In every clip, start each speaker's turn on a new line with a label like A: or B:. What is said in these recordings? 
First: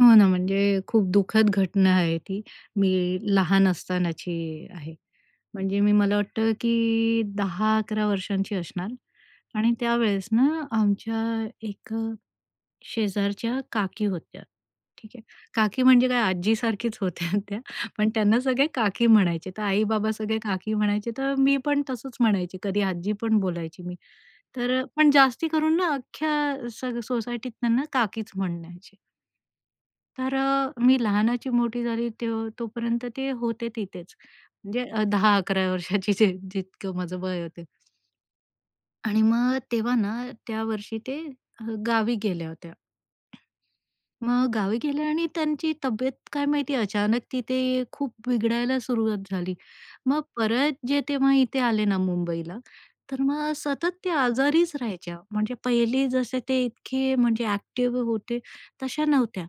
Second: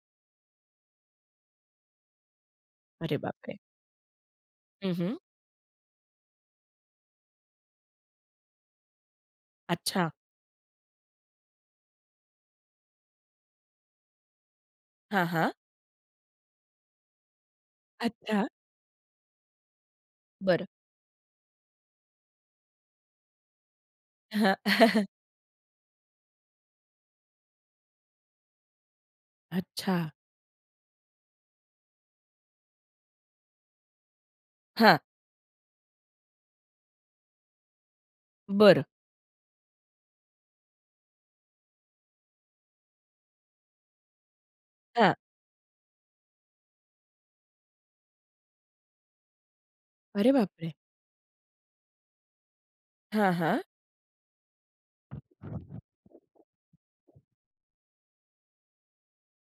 A: हो ना, म्हणजे खूप दुःखद घटना आहे ती.
B: अरे
A: मी
B: बापरे!
A: लहान असतानाची
B: हं,
A: आहे.
B: हं.
A: म्हणजे मी मला वाटतं, की 10-11 वर्षांची असणार आणि
B: अच्छा.
A: त्यावेळेस ना आमच्या एक शेजारच्या काकी होत्या, ठीक आहे.
B: हां, हां.
A: काकी म्हणजे काय आजीसारखीच होत्या त्या. पण अ, त्यांना
B: अच्छा.
A: सगळे काकी म्हणायचे तर आई-बाबा सगळे
B: बरं.
A: काकी म्हणायचे, तर मी पण तसंच म्हणायची. कधी आजी पण बोलायची मी.
B: हां.
A: तर अ, पण जास्ती करून ना अख्ख्या सग सोसायटीत त्यांना काकीच म्हणायचे.
B: अच्छा.
A: तर अ, मी लहानाची मोठी झाली ते तोपर्यंत ते होते तिथेच. म्हणजे
B: हां.
A: अ, 10-11 वर्षांची जे जितकं माझं वय होतं.
B: बरं.
A: आणि मग तेव्हा ना त्यावर्षी ते अ, गावी गेल्या होत्या. मग गावी गेले
B: हां.
A: आणि त्यांची तब्येत काय माहिती अचानक तिथे खूप बिघडायला सुरुवात झाली. मग
B: अरे बापरे!
A: परत जे तेव्हा इथे आले ना मुंबईला, तर
B: हां,
A: मग
B: हां.
A: सतत ते आजारीच राहायच्या. म्हणजे पहिले जसे ते इतके म्हणजे अ‍ॅक्टिव्ह होते तशा नव्हत्या.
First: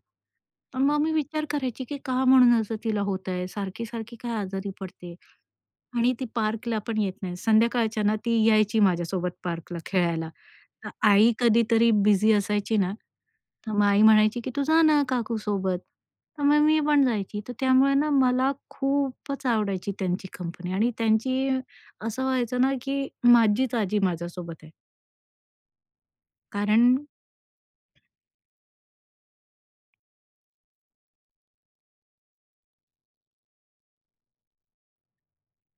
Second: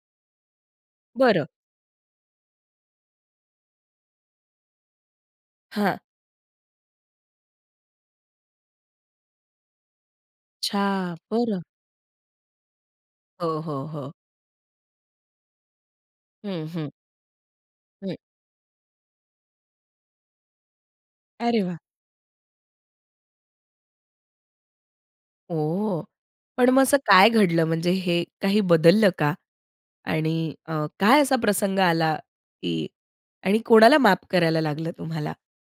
A: पण मग मी
B: बरं.
A: विचार करायची, की का म्हणून असं तिला होत आहे. सारखी-सारखी काय आजारी पडते.
B: हां.
A: आणि ती पार्कला पण येत नाही. संध्याकाळच्या ना ती यायची माझ्यासोबत पार्कला खेळायला. तर
B: अच्छा!
A: आई
B: बरं.
A: कधीतरी बिझी असायची ना,
B: हो,
A: तर मग
B: हो,
A: आई
B: हो.
A: म्हणायची, की तू जा ना काकू सोबत. तर मग
B: हं,
A: मी
B: हं.
A: पण जायची, तर त्यामुळे ना
B: हं.
A: मला खूपच आवडायची त्यांची कंपनी आणि त्यांची
B: अरे वाह!
A: असं व्हायचं ना, की माझीच आजी माझ्यासोबत आहे.
B: ओह, पण मग असं
A: कारण
B: काय घडलं म्हणजे हे काही बदललं का आणि अ, काय असा प्रसंग आला की आणि कोणाला माफ करायला लागलं तुम्हाला?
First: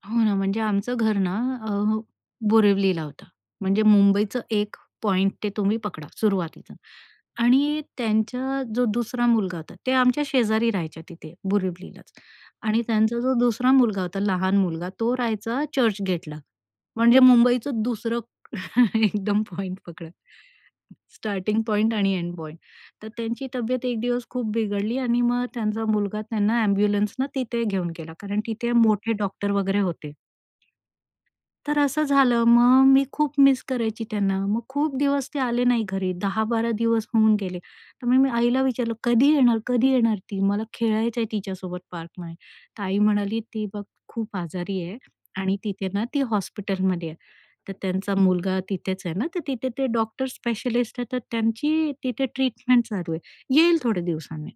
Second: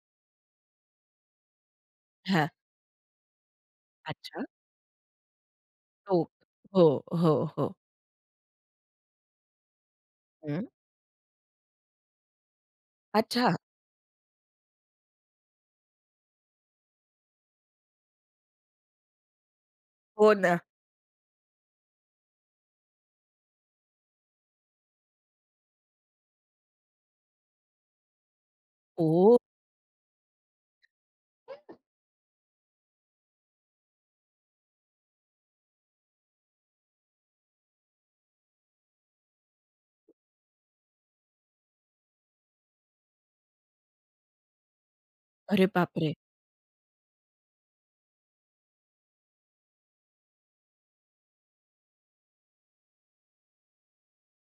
A: हो ना, म्हणजे आमचं घर ना अ,
B: हां.
A: बोरिवलीला होतं. म्हणजे मुंबईचा
B: अच्छा.
A: एक पॉइंट ते तुम्ही पकडा
B: टोक.
A: सुरुवातीचा
B: हो, हो, हो.
A: आणि त्यांचा जो दुसरा मुलगा होता ते आमच्या
B: हं.
A: शेजारी राहायच्या तिथे बोरिवलीलाच आणि त्यांचा जो
B: अच्छा.
A: दुसरा मुलगा होता, लहान मुलगा. तो राहायचा चर्च गेटला. म्हणजे मुंबईचं दुसरं एकदम पॉइंट पकडला.
B: हो ना.
A: स्टार्टिंग पॉइंट आणि एंड पॉइंट. तर त्यांची तब्येत एक दिवस खूप बिघडली आणि मग त्यांचा मुलगा त्यांना अ‍ॅम्ब्युलन्सने तिथे घेऊन गेला कारण तिथे मोठे
B: ओह!
A: डॉक्टर वगैरे होते. तर असं झालं. मग मी खूप मिस करायची त्यांना. मग खूप दिवस ते आले नाही घरी 10-12 दिवस होऊन गेले. त्यामुळे मी आईला विचारलं, "कधी येणार, कधी येणार ती, मला खेळायचंय तिच्यासोबत पार्कमध्ये?" तर आई म्हणाली, "ती बघ खूप आजारी आहे." आणि
B: अरे
A: तिथे ना
B: बापरे!
A: ती हॉस्पिटलमध्ये आहे. तर त्यांचा मुलगा तिथेच आहे ना, तर तिथे ते डॉक्टर स्पेशलिस्ट आहेत, तर त्यांची तिथे ट्रीटमेंट चालू आहे. येईल थोडे दिवसांनी.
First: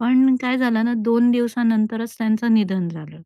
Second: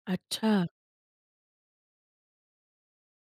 A: पण काय
B: अच्छा!
A: झालं ना 2 दिवसानंतरच त्यांचं निधन झालं.